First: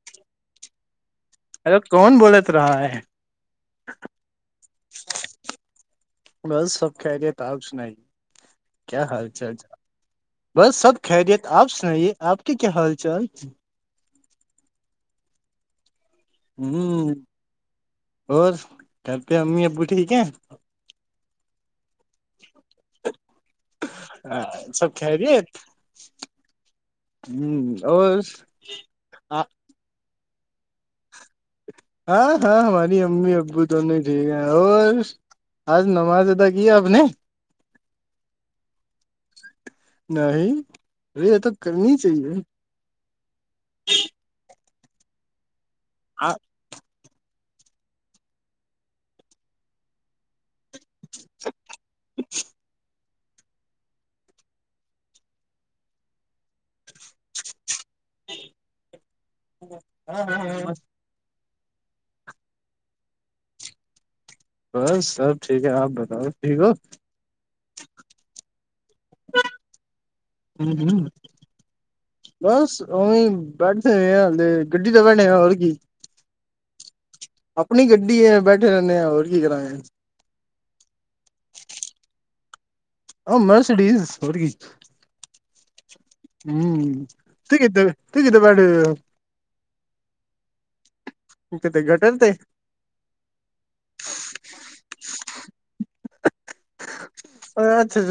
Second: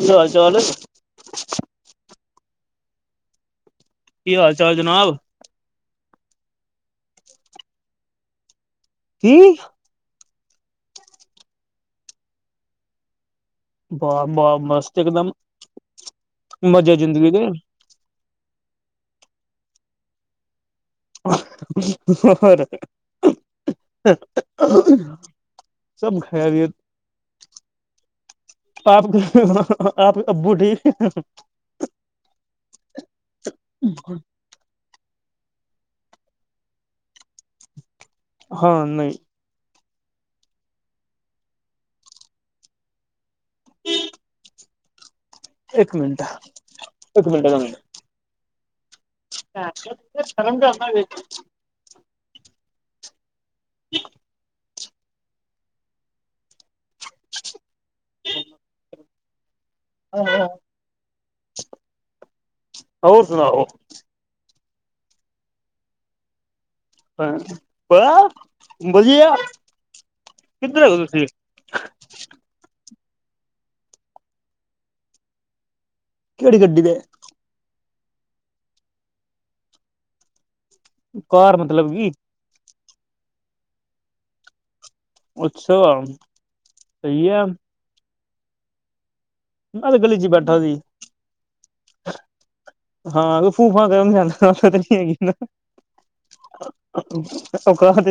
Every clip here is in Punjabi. ਕੀ ਹਾਲ -ਚਾਲ ਏ? [unintelligible] ਕੌਣ ਬੋਲਤ ਰਾਹ ਹੈ। ਕੀ ਹਾਲ -ਚਾਲ ਜਨਾਬ? ਬਸ ਸਭ ਖੈਰਿਅਤ। ਆਪ ਸੁਣਾਏ ਕਿਆ ਹਾਲ- ਕੀ ਚਾਲ। ਬਸ ਸਭ ਖੈਰੀਅਤ। ਆਪ ਸੁਣਾਈਏ ਆਪ ਕੀ ਕਿਆ ਹਾਲ- ਚਾਲ? [unintelligible] ਮਸਤ ਇੱਕਦਮ। ਮਜ਼ੇ ਹੂੰ, ਜ਼ਿੰਦਗੀ ਦੇ ਹੋਰ ਘਰ ਪੇ ਅੰਮੀ ਅੱਬੂ ਠੀਕ ਹੈ। ਹੋਰ ਸਭ ਖੈਰੀਅਤ ਆਪ ਕੇ ਆਪ ਅੱਬੂ ਠੀਕ ਹੈ। ਹਾਂ, ਹਾਂ ਹਮਾਰੀ ਅੰਮੀ ਅੱਬੂ ਦੋਨੋਂ ਹੀ ਠੀਕ ਹੈ। ਹੋਰ, ਅੱਜ ਨਮਾਜ਼ ਅਦਾ ਕੀ ਆਪਨੇ? ਹਾਂ ਨਹੀਂ ਨਹੀਂ, ਰੇ ਇਹ ਤਾਂ ਕਰਨੀ ਚਾਹੀਏ। [unintelligible] ਇੱਕ ਮਿੰਟ, ਇੱਕ ਮਿੰਟ ਆਣਾ [unintelligible] ਸ਼ਰਮ ਕਰਦਾ ਜੇ। [inaudible] [inaudible] [unintelligible] ਹੋਰ ਸੁਣਾਓ? ਬਸ ਸਭ ਠੀਕ ਹੈ, ਆਪ ਬਤਾਓ ਠੀਕ ਹੋ? ਬਸ ਵਧੀਆ ਕਿੱਧਰ ਹੋ ਤੁਸੀਂ? ਬਸ, ਉਵੇਂ ਬੈਠੇ ਆ ਹਲੇ ਗੱਡੀ [unintelligible] ਹੋਰ ਕੀ? ਕਿਹੜੀ ਗੱਡੀ ਏ ਆਪਣੀ ਗੱਡੀ ਏ ਬੈਠੇ ਰਹਿੰਦੇ ਆ ਹੋਰ ਕੀ ਕਰਾਏ ਕਾਰ ਮਤਲਬ ਵੀ? ਉਂ, ਮਰਸਡਡੀਜ਼ ਹੋਰੀ ਅੱਛਾ। ਹੂੰ, ਸਹੀ ਹੈ ਤੁਸੀਂ [unintelligible] ਨਾਲੇ ਗਲੀ ਚ ਬੈਠਾ ਸੀ। [unintelligible] ਤੇ ਹਾਂ ਫੂਫਾ ਕਰਨਾ [unintelligible] [unintelligible] ਅੱਛਾ ਔਕਾਤ,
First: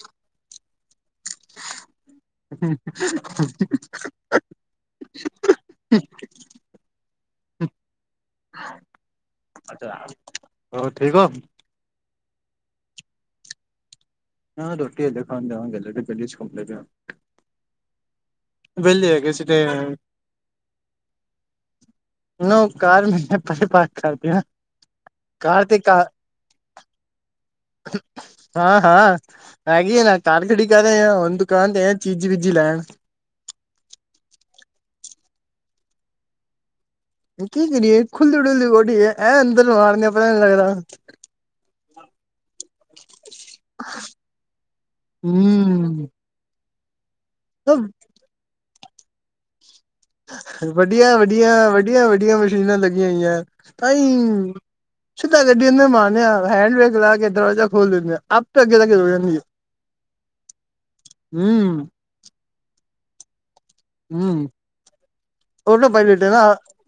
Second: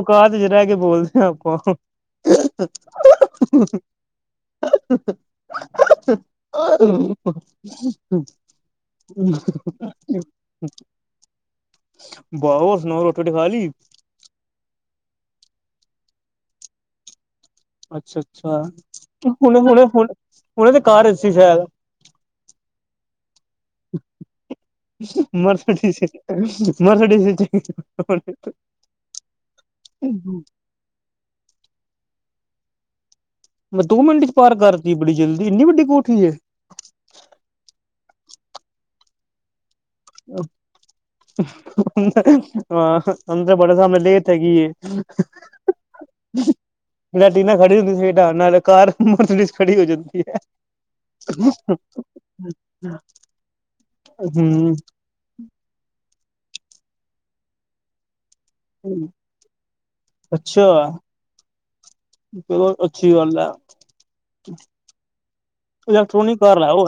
ਔਕਾਤ ਚ ਰਹਿ ਕੇ ਬੋਲ [unintelligible] [unintelligible] [unintelligible] ਅੱਛਾ ਹੋ ਠੀਕ ਹੋ? ਬਹੁ ਸੁਣਾਓ, ਰੋਟੀ ਰੋਟੀ ਖਾਲੀ। ਨਾ ਰੋਟੀ ਹਜੇ ਖਾਣ ਜਾਵਾਂਗੇ ਹਲੇ ਗਲੀ ਚ ਘੁੰਮਦੇ ਪਏ ਆਂ। ਅੱਛਾ, ਅੱਛਾ ਹੈਗੇ ਸੀ ਹੁਣੇ ਤੇ ਹੁਣੇ, ਹੁਣ ਤੇ ਕਾਰ [unintelligible] ਸੁਣੋ ਕਾਰ [unintelligible] ਕਾਰ ਤੇ ਮਰਸਡੀ ਕਾਰ ਚ, ਮਰਸਡੀ [unintelligible] ਹੈਗੀਏ [unintelligible] ਹੁਣ ਦੁਕਾਨ ਤੇ ਆ ਚੀਜੀ ਵੀਜੀ ਲੈਣ। ਮੈਂ ਦੋ ਮਿੰਟ ਚ ਪਾਰ ਕਰਤੀ ਬੜੀ ਜਲਦੀ ਇੰਨੀ ਵੱਡੀ ਕੋਠੀ ਏ। ਕੀ ਕਰੀਏ ਖੁੱਲੀ ਡੁੱਲੀ ਗੋਡੀ ਹੈ ਐਂ ਅੰਦਰ ਵਾੜਣੇ ਪਤਾ ਨੀ ਲੱਗਦਾ। ਅੰਦਰ ਹਾਂ ਅੰਦਰ ਤੁਹਾਡੇ ਸਮਣੇ ਲੇਟ ਹੈਗੀ ਏ ਹਮ ਲੈਟੀ ਨਾਲ ਖੜੀ ਹੁੰਦੀ ਸੀ ਢੰਗ ਨਾਲ ਕਾਰ ਮੋਟਰਸਲ ਖੜੀ ਹੋ ਜਾਂਦੀ ਹੈ ਵੱਡੀਆਂ ਵੱਡਆਂ ਵੱਡੀਆਂ ਵੱਢੀਆਂ ਮਸ਼ੀਨਾਂ ਲੱਗੀਆਂ ਹੋਈਆਂ ਤਾਂਹੀ। ਹੂੰ। ਸਿੱਧਾ ਗੱਡੀ ਅੰਦਰ ਮਾਨੇ ਹੈਂਡ ਬੈਗ ਲਾਕੇ ਦਰਵਾਜ਼ਾ ਖੋਲ ਲਿੰਦੇੇ ਆਂ। ਅਪ ਤੇ ਅੱਗੇ ਜਾ ਕੇ ਸੋ ਜਾਂਦੀ ਅੱਛਾ ਹੁੰ ਚਲੋ ਅੱਛੀ ਗੱਲ ਆ। ਹੁੰ ਆਟੋ ਪਾਇਲਟ ਇਲੈਕਟ੍ਰੋਨਿਕ ਦਾ। ਕਾਰ ਹੈ ਉਹ।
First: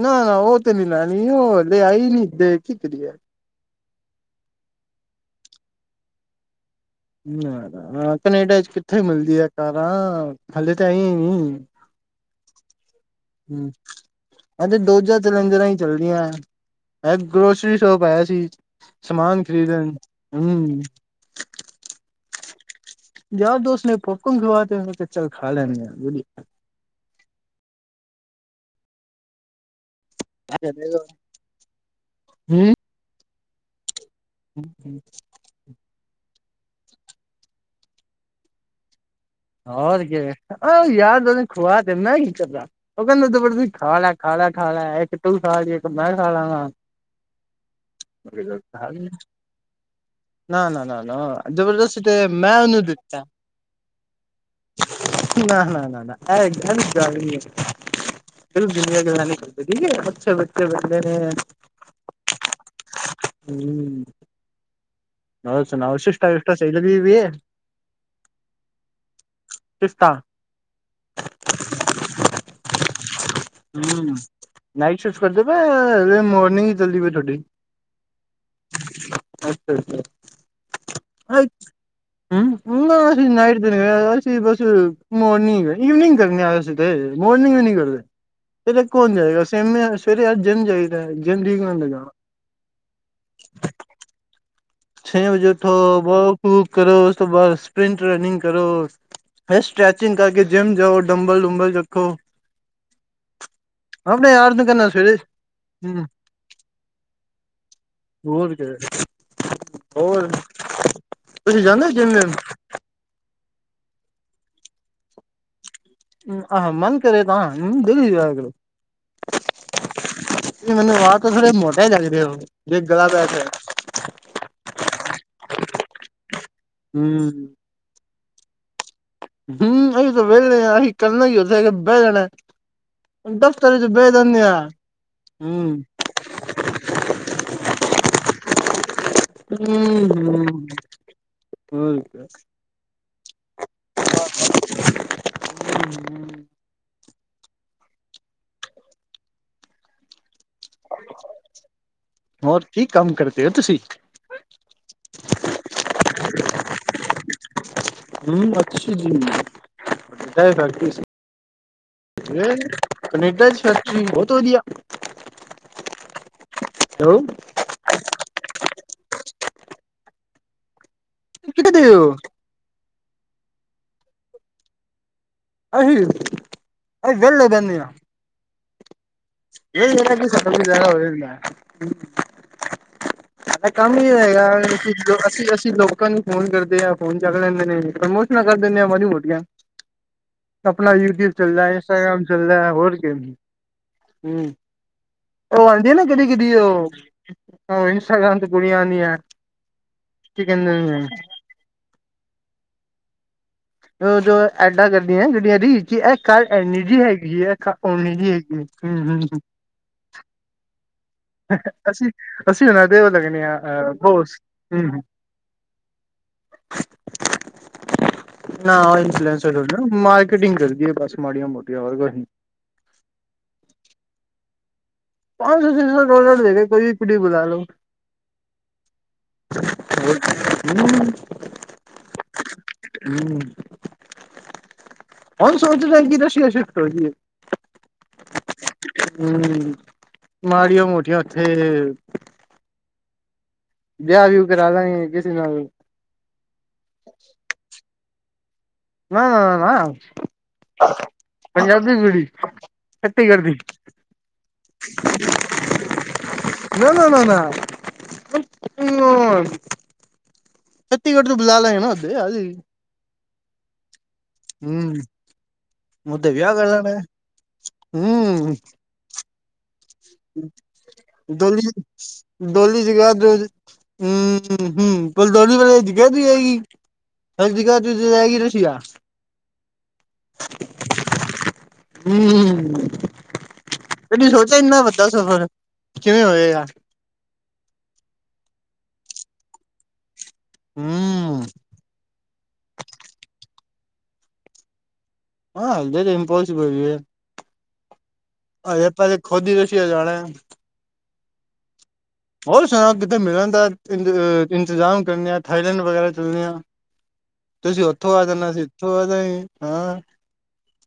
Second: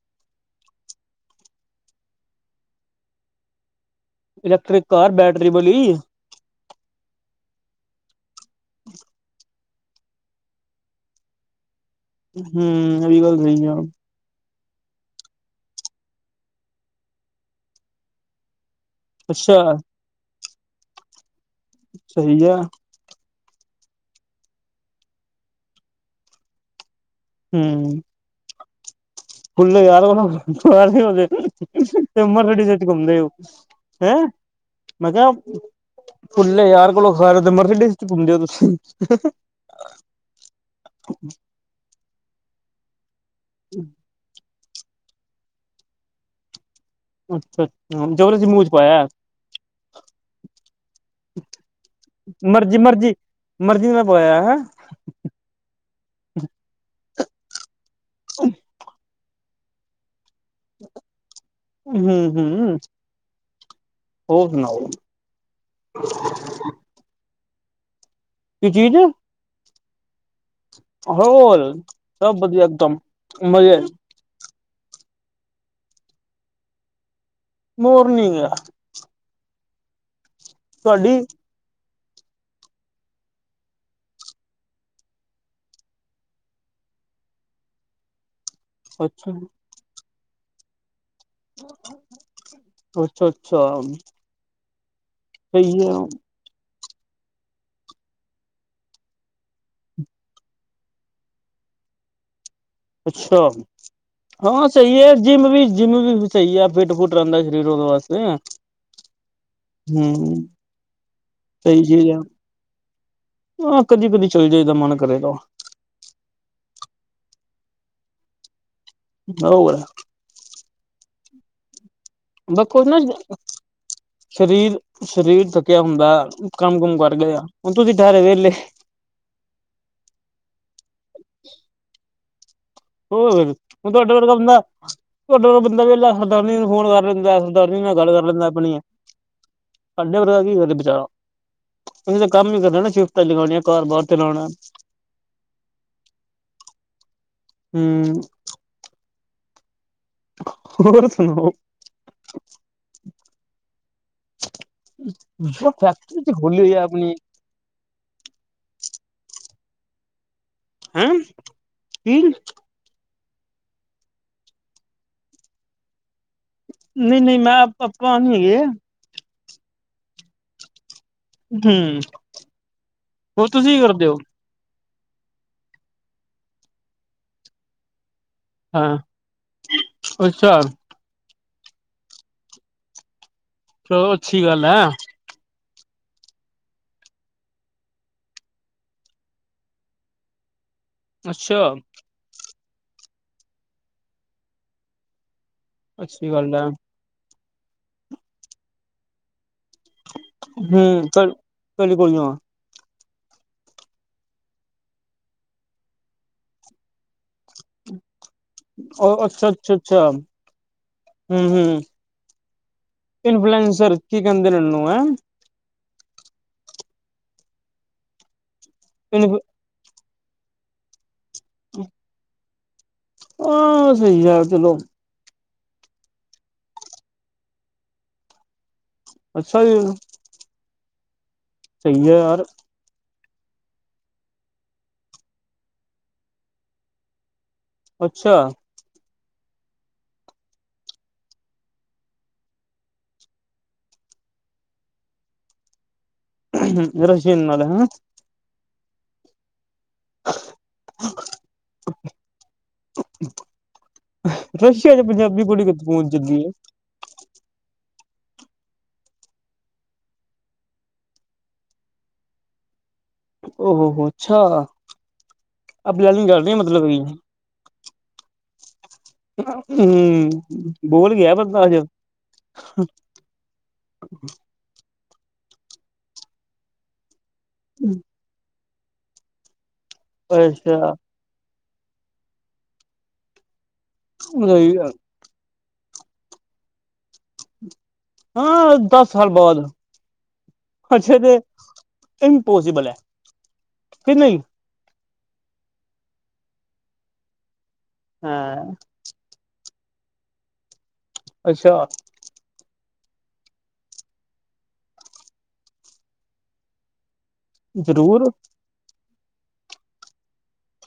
ਨਾ ਨਾ ਓ ਤੇ ਨੀ ਲੈਨੀ ਉਹ ਹਲੇ ਆਈ ਨੀਂ ਦੇਸ਼ 'ਚ ਕੀ ਕਰੀਏ ਇਲੈਕਟ੍ਰਿਕ ਕਾਰ ਬੈਟਰੀ ਵਾਲੀ। ਨਾ ਨਾ ਕਨੇਡਾ 'ਚ ਕਿੱਥੇ ਮਿਲਦੀਆ ਕਾਰਾਂ ਹਲੇੇ ਤੇ ਆਈ ਨੀ। ਹਮ ਐਵੀ ਗੱਲ ਸਹੀ ਆ ਹਾਂਜੀ [unintelligible] ਹੀ ਚੱਲਦੀਆਂ ਮ ਗਰੋਸਰੀ ਸ਼ੋਪ ਆਇਆ ਸੀ ਸਮਾਨ ਅੱਛਾ ਖਰੀਦਣ ਹਮ। ਸਹੀ ਹੈ ਯਾਰ ਦੋਸਤ ਨੇ ਪੋਪਕੋਨ ਖਵਾਤੇ ਮੈਂ ਕਿਹਾ ਚੱਲ ਖਾ ਲੈਣਦੇ ਆ ਹਮ [unintelligible] ਮੈੰ ਆ ਕਿਹਾ ਫੁੱਲੇ ਯਾਰ ਕੋਲੋਂ ਸਾਰੇ ਮਸਰਡੀ 'ਚ ਘੁੰਮਦੇ ਹੋ ਤੁਸੀਂ ਹੋਰ ਕਿ ਆਹ ਯਾਰ ਦੇਨੇ ਖੁਆ ਤੇ ਮੈਂ ਕੀ ਕਰਦਾ ਉਹ ਕਹਿੰਦਾ ਜਬਰਦਸਤੀ ਖਾ ਲਿਆ ਖਾ ਲੈ ਖਾਲਾ ਇੱਕ ਤੂੰ ਖਾਲੀ ਇੱਕ ਮੈਂ ਖਾ ਲਾਂਗਾ ਅੱਛਾ ਅੱਛਾ ਜਰਾ ਜਾ ਮੂੰਹ 'ਚ ਪਾਇਆ ਨਾ, ਨਾ, ਨਾ, ਨਾ ਜਬਰਦਸਤੀ ਤੇੇ ਮੈਂ ਮਰਜੀ ਉਹਨੂੰ ਮਰਜੀ ਦਿੱਤਾ ਮਰਜ਼ੀ ਨਾਲ ਪਵਾਇਆ ਹੈਂ ਨਾ, ਨਾ, ਨਾ, ਨਾ ਐ ਇਹੀ ਗੱਲ ਨੀ ਐਦਾਂ ਦੀਆਂ ਗਲਾ ਨਹੀ ਕਰਦੀਆਂ ਵਧੀ ਹੱਚ ਬੱਚ ਬਦੇ ਨੇ ਹੂੰ ਹੂੰ ਹਮ ਹੋਰ ਸੁਣਾਓ ਹੋਰ ਸੁਣਾਓ ਸਿਫਟਾ ਵਿਸਟਾ ਸਹੀ ਚੱਲੇ ਦੀਆਂ ਰੇ ਕੀ ਚੀਜ ਪਿਸਤਾ ਹੋਲ ਸਭ ਵਧੀਆ ਇਕਦਮ ਹਮ ਨਾਈਟ ਸ਼ਿਫਟ ਕਰਦੇ ਪਏ ਹਮ ਮੋਰਨਿੰਗ ਚਲਦੀ ਪਈ ਤੁਹਾਡੀ ਮੋਰਨਿੰਗ ਅੱਛਾ ਅੱਛਾ ਤੁਹਾਡੀ ਅੱਛ ਹਮ ਅਸੀਂ ਨਾਈਟ ਦੇ ਅਸੀਂ ਬਸ ਮੋਰਨਿੰਗ ਇਵਨਿੰਗ ਕਰਨੇ ਆਏ ਸੀ ਤੇ ਮੋਰਨਿੰਗ ਵੀ ਨਹੀਂ ਕਰਦੇ ਇਹਦੇ 'ਚ ਕੋਨ ਅੱਛਾ ਜਾਏਗਾ ਸਵੇਰੇ ਜਿਮ ਜਾਈਦਾ ਜਿੰਮ ਠੀਕ ਹੁੰਦਾ ਜਾਣਾ ਅੱਛਾ ਅੱਛਾ ਛੇ ਵਜੇ ਉੱਠੋ ਸਹੀ ਹੈ ਵੋਕ ਵੂਕ ਕਰੋ ਉਸ ਤੋਂ ਬਾਅਦ ਸਪ੍ਰਿਟ ਰਨਿੰਗ ਕਰੋ ਫਿਰ ਸਟ੍ਰੈਚਿੰਗ ਕਰਕੇ ਜਿੰਮ ਜਾਓ ਡੰਬਲ ਡੁੁੰਬਲ ਰੱਖੋ ਅੱਛਾ ਆਪਣੇ ਯਾਰ ਨੂੰ ਹਾਂ ਕਹਿੰਦਾ ਸਹੀ ਹੈ ਸਵੇਰੇ ਜਿੰਮ ਵੀ ਜਿੰਮ ਹਮ ਵੀ ਸਹੀ ਹੈ ਫਿੱਟ ਫੁੱਟ ਰਹਿੰਦਾ ਸਰੀਰ ਉਹਦੇ ਵਾਸਤੇ ਹੋਰ ਹਮ ਤੁਸੀਂ ਜਾਂਦੇ ਹੋ ਜਿਮ ਜੁੰਮ ਆਹ ਕਦੀ ਕਦੀ ਚੱਲ ਜਾਏ ਦਾ ਮਨ ਕਰੇ ਤਾਂ ਹਮ ਆਹ ਮਨ ਕਰੇੇ ਤਾ ਹਾਂ ਡੇਲੀ ਕਰਿਆ ਕਰੋ ਬਰੋ ਹੈ ਨਾ ਇਹ ਮੈਨੂੰ ਆਹ ਤਾਂਥੋੇ ਮੋਟਾ ਹੀ ਦਿਖਦੇ ਆ ਓ ਬਕਰ ਨਾ ਸਰੀਰ ਸਰੀਰ ਥੱਕਿਆ ਹੁੰਦਾ ਕੰਮ ਕੁਮ ਕਰ ਗਿਆ ਹੁਣ ਤੁਸੀਂ ਠਾਹਰੇ ਵੇਹਲੇ ਹਮ ਅਸੀਂ ਤਾਂ ਵਿਹਲੇ ਹਾਂ ਅਸੀਂ ਕਰਨਾ ਹੀ ਉਥੇ ਬਹਿ ਜਾਣਾ‌ ਹੋਰ ਫਿਰ ਹੁਣ ਤੁਹਾਡੇ ਵਰਗਾ ਬੰਦਾ ਤੁਹਾਡੇ ਵਰਗਾ ਹੂੰ ਬੰਦਾ ਵੇਲਾ ਸਰਦਾਰਨੀ ਨੂੰ ਫੋਨ ਕਰ ਲੈਂਦਾ ਸਰਦਾਰਨੀ ਨਾਲ ਗੱਲ ਕਰ ਲੈਂਦਾ ਆਪਣੀ ਸਾਡੇ ਪਤਾ ਹੂੰ ਕੀ ਕਰਦੇ ਵਿਚਾਰਾ ਹੂੰ ਅ ਤਾਂ ਕੰਮ ਹੀ ਕਰਨਾ ਨਾ ਬਸ ਲਗਾਉਣੀ ਆ ਘਰ ਬਾਰ ਚਲਾਉਣਾ ਹਮ ਹਮ ਹੋਰ ਸੁਣਾਓ ਹੋਰ ਕੀ ਕੰਮ ਕਰ ਗਏ ਤੇ ਤੁਸੀਂ ਫਕ ਹੱਲ [unintelligible] ਹਮ ਅੱਛਾ ਜੀ ਫਿਰ ਹਮ ਕਨੇਡਾ ਚ ਫੈਕਟਰੀ ਬਹੁਤ ਵਧੀਆ ਹੈਲੋ ਨਹੀਂ ਨਹੀਂ ਮੈਂ ਆਪਾਂ ਆਉਣੀ ਹੈਗੇ ਕਿੱਥੇ ਹਮ ਹੋ ਹੋਰ ਤੁਸੀਂ ਕਰਦੇ ਹੋ ਅਸੀ ਅਸੀ ਬੇਲੇ ਰਹੀ ਨੇ ਆ ਹਾਂ ਇਹਏ ਕੀ ਅੱਛਾ ਸਤਾਰ ਹੋਵੇ ਐ ਕੰਮ ਨ ਚਲੋ ਅੱਛੀ ਰਹੇਗਾ ਗੱਲ ਹੈ ਜੋ ਅਸੀ ਅ ਲੋਕਾਂ ਨੂੰ ਫੋਨ ਕਰਦੇ ਆ ਫੋਨ ਚੱਕ ਲੈਂਦੇ ਨੇ ਪ੍ਰਮੋਸ਼ਨਾਂ ਕਰ ਦਿੰਦੇ ਆ ਮਾੜੀ ਮੋਟੀਆਂ ਆਪਣਾ ਯੂਟਿਊਬ ਅੱਛਾ ਚੱਲਦਾ ਇੰਸਟਾਗ੍ਰਾਮ ਚਲਦਾ ਹੋਰ ਗੇਮ ਚਲਦੀ ਹਮ ਉਹ ਆਉਦੀ ਆ ਨਾ ਕਿਦੀ ਅੱਛੀ ਕਿਦੀ ਗੱਲ ਹੈ ਉਹ ਹਮ ਇੰਸਟਾਗ੍ਰਾਮ ਤੇ ਕੁੜੀਆਂ ਨਹੀਂ ਹੈ ਹਮ ਚੱਲ ਕੋਈ ਨਾ ਏ ਜੋ ਐਡਾਂ ਕਰਦੀਆਂ ਜਿਹੜੀਆਂ ਇਕ ਅਖੱ ਏਨੀ ਜਿਹੀ ਹੈਗੀ ਹੈ ਇਕ ਅੱਖ ਏਨੀ ਜਿਹੀ ਹੈਗੀ ਹੂੰ ਹੂੰ ਉਹ ਹੂੰ, ਅੱਛਾ ਅੱਛਾ ਅੱਛਾ ਹੂੰ ਹੂੰ ਅਸੀਂ ਅਸੀਂ ਉਹਨਾਂ ਦੇ ਉਹ ਲੱਗਣੇ ਹ ਅਹ ਇਨਫਲੂਐਂਸਰ ਕੀ ਬੋਸ ਕਹਿੰਦੇ ਨੇ ਉਹਨੂੰ ਹਮ ਹੈਂ ਨਾ ਇੰਸ ਮਾਰਕੀਟਿੰਗ ਕਰਦੀਏ ਬਸ ਮਾੜੀਆਂ ਮੋਟੀਆਂ ਹੋਰ ਕੁਛ ਹਾਂ ਸਹੀ ਆ ਚਲੋ ਪੰਜ ਸੌ ਛੇ ਸੌ ਡੋਲਰ ਦੇ ਕੇ ਕੋਈ ਵੀ ਪੀੜੀ ਬੁਲਾ ਲੇਵੋ ਅੱਛਾ ਯਾਰ ਹਮ ਸਹੀ ਹੈ ਯਾਰ ਹਮ ਹੁਣ ਸੋਚਦੇ ਕਿ ਰਸੀਆ ਸ਼ਿਫਟ ਹੋ ਜੀ ਏ ਅੱਛਾ ਹਮ ਮਾੜੀਆਂ ਮੋਟੀਆਂ ਉੱਥੇ ਵਿਆਹ ਵਿਹੁ ਕਰਾ ਲਾਗੇ ਕਿਸੇ ਨਾਲ ਰਸ਼ੀਅਨ ਨਾਲ ਹਨਾ ਨਾ ਨਾ ਪੰਜਾਬੀ ਕੁੜੀ ਛੱਤੀਗੜ੍ਹ ਦੀ [inaudible] ਰਸ਼ੀਆ ਚ ਪੰਜਾਬੀ ਬੜੀ ਗਦਕੂਨ ਚੱਲੀ ਹੈ [inaudible] ਨਾ ਨਾ ਨਾ ਨਾ [inaudible] ਛਤੀਗੜ੍ਹ ਨੂੰ ਬੁਲਾਾਲਾ ਹੈ ਨਾਓੱਦੇ ਆ [inaudible] ਓਹ ਹੋ ਹੈ ਅੱਛਾ [inaudible] ਅ ਬ ਲੈਾਲ ਗ ਰਹੀ ਮਤਲਬ ਹਮ ਹਮ ਬੋਲ ਗਿਆ ਬੰਦਾ ਅੱਜ। [inaudible] ਹਮ ਹਮ ਕੁਲ ਦੋਨੀ ਵੇਲੇਜ ਕਹਿਦੀ ਆਏਗੀ [inaudible] ਅਦੀ ਗ ਤੁ ਜਾਏਗੀ ਰਸੀ ਆ [inaudible] ਅੱਛਾ ਹਮ ਤੈਨ ਸੋਚਿਆ ਇਨਾ ਵਧੀਆ [inaudible] ਸਫ਼ਰ ਕਿਵੇਂ ਹੋਏ ਆ? ਹਾਂ ਆ ਦਸ ਸਾਲ ਬਾਦ। ਅੱਛਾ ਤੇ ਹੂੰ ਇੰਪੋਸੀਬਲ ਹੈ ਕਿ ਨਹੀਂ? ਹਾਂ ਅਲਦੇ ਇੰਪਾਸਬਲ ਵੀ [inaudible] ਹਾਂ ਇਹ ਪਾਸੇ ਖੋਦੀ ਦਸੀ ਆ ਜਾਣੇ [inaudible] ਅੱਛਾ ਹੋਰ ਸੁਣਾ ਕਿਤੇ ਮਿਲਣ ਦਾ ਇੰਤ ਇੰਤਜ਼ਾਮ ਕਰਨੇ ਆ ਥਾਈਲੈਂਡ ਵਗੈਰਾ ਚੱਲਦੇ ਆ। ਤੁਸੀਂ ਉੱਥੋਂ ਆ ਜ਼ਰੂਰ ਜਾਨਾ ਅੱਸੀ ਇੱਥੋਂ ਆ ਜਾਂਗੇ ਹਾਂ।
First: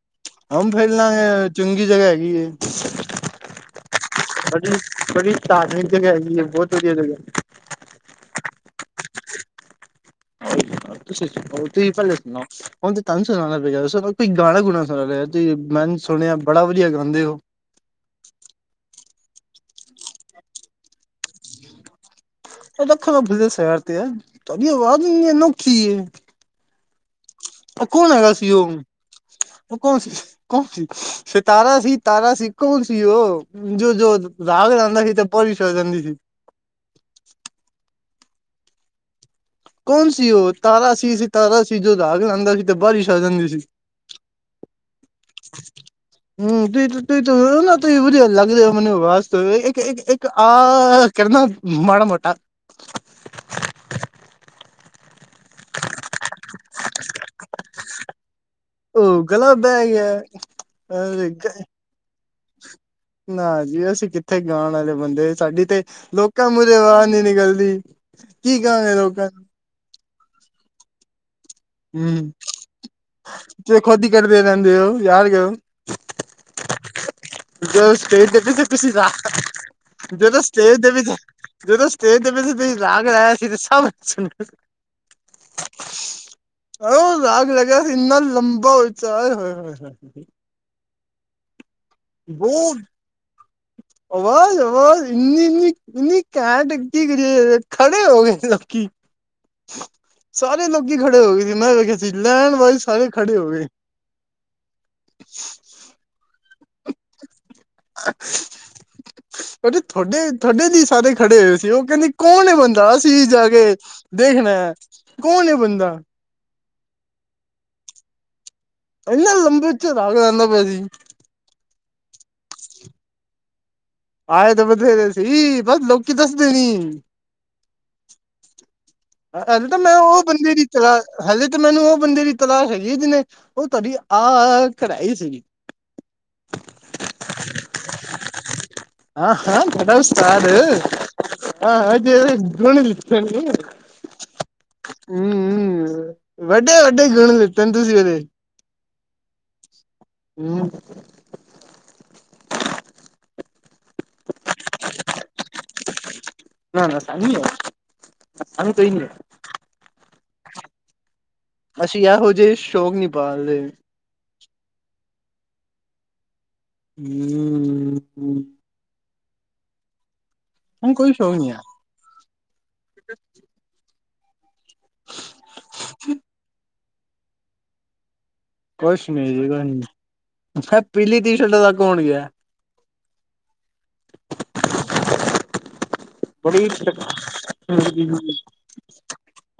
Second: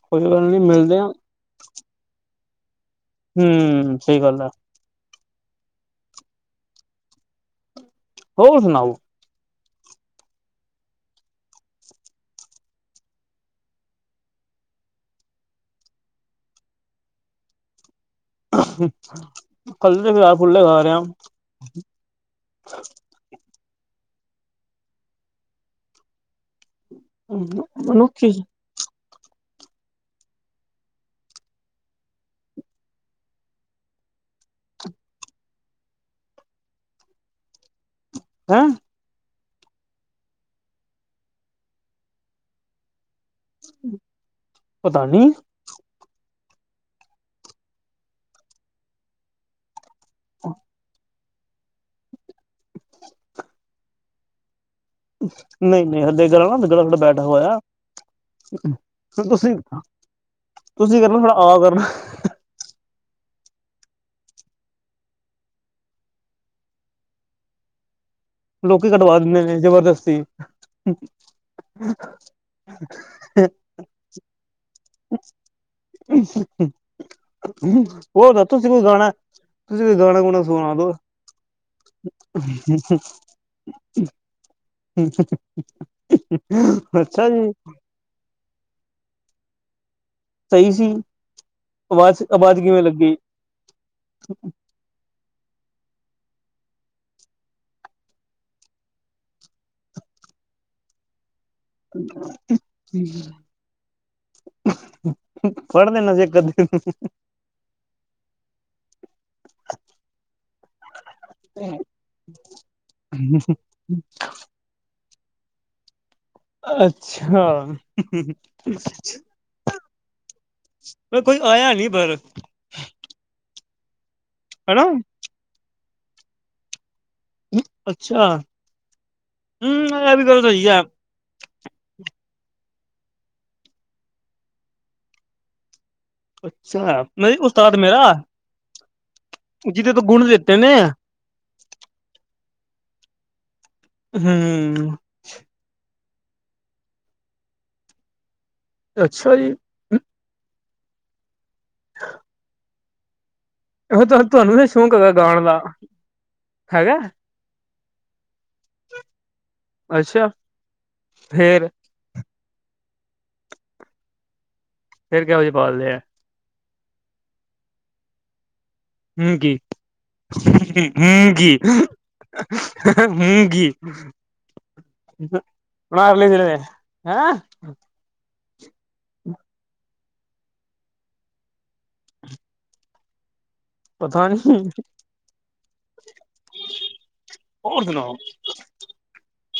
ਕੋਈ ਗੱਲ ਨੀ ਹਮ ਫੇਿਰ ਮਿਲਦੇ ਆ ਲਾਂਗੇ [inaudible] ਚੰਗੀ ਜਗ੍ਹਾ ਹੈਗੀ ਏ ਹਮ ਸਹੀ ਗੱਲ ਹੈ। ਬੜੀ ਬੜੀ ਧਾਰਮਿਕ ਜਗ੍ਹਾ ਹੈਗੀ ਹੈ ਬਹੁਤ ਵਧੀਆ ਜਗ੍ਹਾ ਹੈ ਹੋਰ ਸੁਣਾਓ? ਤੁਸੀ ਤੁੂੰ ਹੀ ਪ [inaudible] ਹੁਣ ਤੇ ਤਹਾਨੂੰ ਸੁਨਾਨਾ ਪਏਗਾ ਵੈਸੇ ਕੋਈ ਗਾਨਾ ਗੂਨਾ ਸੁਣਾ ਦੋ ਮੈਂ ਸੁਣਿਆ ਬੜਾ ਵਧੀਆ ਗਾਉਂਦੇ ਹੋ। ਕੱਲ [inaudible] ਫੁੱਲੇ ਖਾ ਰਹੇ ਆ ਇਹ ਤਾਂ ਖ ਭੁੱਲ ਸ ਯਾਰ ਤੇ ਯਾਰ ਤੁਹਾਡੀ ਆਵਾਜ਼ ਨ ਨੋਖੀ [inaudible] ਇਹ ਕੌਣ ਹੈਗਾ ਮਨੁੱਖੀ ਸੀ ਉ ਕੌਣ ਸੀ? ਕੋਣ ਸੀ ਤਾਰਾ ਸੀ ਤਾਰਾ ਸੀ ਕੋਣ ਸੀ ਉਹ? ਜੋ ਜੋ ਰਾਗ ਰਹਿੰਦਾ ਸੀ ਤੇ ਪਰਵਿਸ ਹੋ ਜਾਂਦੀ ਸੀ [inaudible] ਹੈਂ? ਕੌਣ ਸੀ ਉਹ ਤਾਰਾ ਸੀ ਤਾਰਾ ਸੀ ਜੋ ਰਾਗ ਲਾਂਦਾ ਸੀ ਤੇ ਬਾਰਿਸ਼ ਆ ਜਾਂਦੀ ਸੀ। ਪਤਾ ਨੀ। [unintelligible] ਹਮ ਤੁੂੰਂ ਤੁੂੰਂ ਨਾ ਤੁੂੰਂ ਬਧੀ ਲੱਗਦੀ ਮਨ ਉਹ ਬਸ [inaudible] ਇੱਕ ਇੱਕ ਇਕ ਆ ਕਰਨਾ ਮਾੜਾ ਮੋਟਾ। [unintelligible] ਅਮ [unintelligible] ਨਹੀਂ ਨਹੀਂ ਹਲੇੇ ਗੱਲ ਨਾ ਸਾਡਾ ਬੈਠਾ ਹੋਇਆ ਤੁਸੀਂ [inaudible] ਦਾ ਹੀ ਹੈ ਤੁਸੀਂ ਕਰਨਾ ਥੋੜਾ ਆ ਕਰਨਾ। ਨਾ ਜੀ ਅਸੀਂ ਕਿੱਥੇ ਗਾਣ ਆਲੇ ਬੰਦੇ ਸਾਡੀ ਤੇ ਲੋਕਾਂ ਮੂਰੇਰ ਅਵਾਜ ਨੀ ਨਿਕਲਦੀ। ਕੀ ਲੋਕੀ ਕਹਾਂਗੇ ਕਡਵਾ ਲੋਕਾਂ ਦਿੰਦੇ ਨੂੰ ਨੇ ਜਬਰਦਸਤੀ। ਕਿਉ ਖਦੀ ਕਰੜਦੇ ਨਦੀ ਯਾ ਤੂੰਜ ਸਟੇਜ ਹੋਰ ਦੇ ਦੱਸੋ 'ਚ ਤੁਸੀਂ ਕੋਈ ਖਸੀ ਜਾ, ਗਾਣਾ ਤੁਸੀਂ ਕੋਈ ਗਾਣਾ ਤੂੰਜ ਤਾਂ ਗੁਣਾ ਸੁਣਾ ਸਟੇਜ ਦੇ ਦੋ ਜਦੋਂ ਸਟੇਜ ਦੇ ਵੈਸੇ ਤੁਸੀਂ ਰਾਗ ਲਾਇਆ ਸੀ, ਤੇ ਸਭ ਅੱਛਾ ਜੀ। ਸਾਨੂੰ ਲੱਗਿਆ ਸੀ, ਇੰਨਾ ਲੰਬਾ ਉੱਚਾ, ਹ ਆਏ ਹਾਏ! ਸਹੀ ਸੀ, ਆਵਾਜ਼- ਆਵਾਜ਼ ਬਹੁਤ ਕਿਵੇਂ ਲੱਗੀ? ਆਵਾਜ਼, ਵਾਜ਼ ਇਨੀ, ਇਨੀ ਕੈਂਟ ਅੱਗੇ ਕਰ ਖੜੇ ਹੋ ਗਈ ਲੋਕੀ। ਸਾਰੇ ਲੋਕੀ ਖੜੇ ਹੋ ਗਏ ਸੀ, ਮੈਂ ਵੇਖਿਆ ਸੀ, ਲੈਣ ਵਾਲੇ ਸਾਰੇ ਖੜੇ ਹੋ ਗਏ। ਵਡ ਦੇਣਾ ਸੀ, ਇੱਕ ਅੱਧ ਨੂੰ। ਉਹ ਤੁਹਾਡੇ, ਤੁਹਾਡੇ ਦੀ ਸਾਰੇ ਖੜੇ ਹੋਏ ਸੀ। ਨੂੰ ਉਹ ਕਹਿੰਦੀ ਕੌਣ ਬੰਦਾ, ਅਸੀ ਜਾ ਕੇ ਦੇਖਣਾ ਹੈ, ਕੌਣ ਬੰਦਾ ਅੱਛਾ! ਇਹਨ ਲੰਬੇ ੳਚੇ, ਰਾਗ ਲੈਂਦਾ ਪਿਆ ਸੀ। ਮੈਂ ਕੋਈ ਆਇਆ ਨਹੀਂ, ਪਰ ਆਏ ਤਾਂ ਹਨਾ ਬਥੇਰੇ ਸੀ, ਬਸ ਲੋਕੀ ਦੱਸਦੇ ਨੀ। ਅੱਛਾ! ਇਹਨ ਤਾਂ, ਹਮ ਮੈਂ ਇਹ ਉਹ ਵੀ ਗੱਲ ਬੰਦੇ ਨੀ ਸਹੀ ਹੈ ਚਲਾ ਹਲੇ ਤਾਂ ਮੈਨੂੰ ਉਹ ਬੰਦੇ ਦੀ ਤਲਾਸ਼ ਹੈਗੀ, ਜਨੇ ਉਹ ਤੁਹਾਡੀ ਆਹ ਕਢਾਈ ਸੀਗੀ। ਅੱਛਾ, ਨਹੀਂ ਉਸਤਾਦ ਮੇਰਾ ਆਹ ਜਿਹਦੇ ਤੁਹਾਡਾ ਤੋਂ ਗੁਣ ਉਸਤਾਦ, ਦਿੱਤੇ ਨੇ ਜਿਸਨੇ ਗੁਣ ਦਿੱਤੇ ਨੇ। ਹਮ। ਹਮ, ਵੱਡੇ- ਵੱਡੇ ਗੁਣ ਤੰਦੂਸੀ ਉਹਦੇ। ਅੱਛਾ ਜੀ! ਹਮ। ਹਾਂ। ਹੋ ਤੁਹ ਤੁਹਾਨੂੰਨ ਨੀ, ਸ਼ੌਕ ਹੈਗਾ ਗਾਉਣ ਦਾ? ਨਾ ਹੈਗਾ ਨਾ ਸਾਨ ਹੈ, ਸਾਨੂੰ ਕਈ ਨਹੀਂ ਹੈ। ਅੱਛਾ, ਫੇਰ ਅਸੀਂ, ਇਹੋ ਜਿਹੇ ਸ਼ੌਕ ਨੀ ਪਾਾਲਦੇ। ਫੇਰ ਕਿਹੋ ਜੇ ਪਾਲਦੇ ਆ? ਹਮ [unintelligible] ਹਮ, ਹਮ। [unintelligible] ਹਮ ਗ, ਹਮਜੀ [unintelligible] ਕੋਈ ਸ਼ੌਕ ਨੀ ਹੈ ਹਗੀ ਹ, ਨਾਲੇ [unintelligible] ਹੈਂ [unintelligible] ਕੁਛ ਨੀ ਜੀ, ਕੁਛ ਨੀ, ਮ ਪੀਲੀ ਟੀ ਸ਼ਰਟ ਦਾ ਕੌਣ ਗਿਆ? ਪਤਾ ਨੀ [unintelligible] ਬੜੀ ਸੁਣਾਓ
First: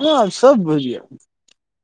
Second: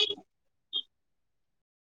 ਹਾਂ, ਸਭ ਵਧੀਆ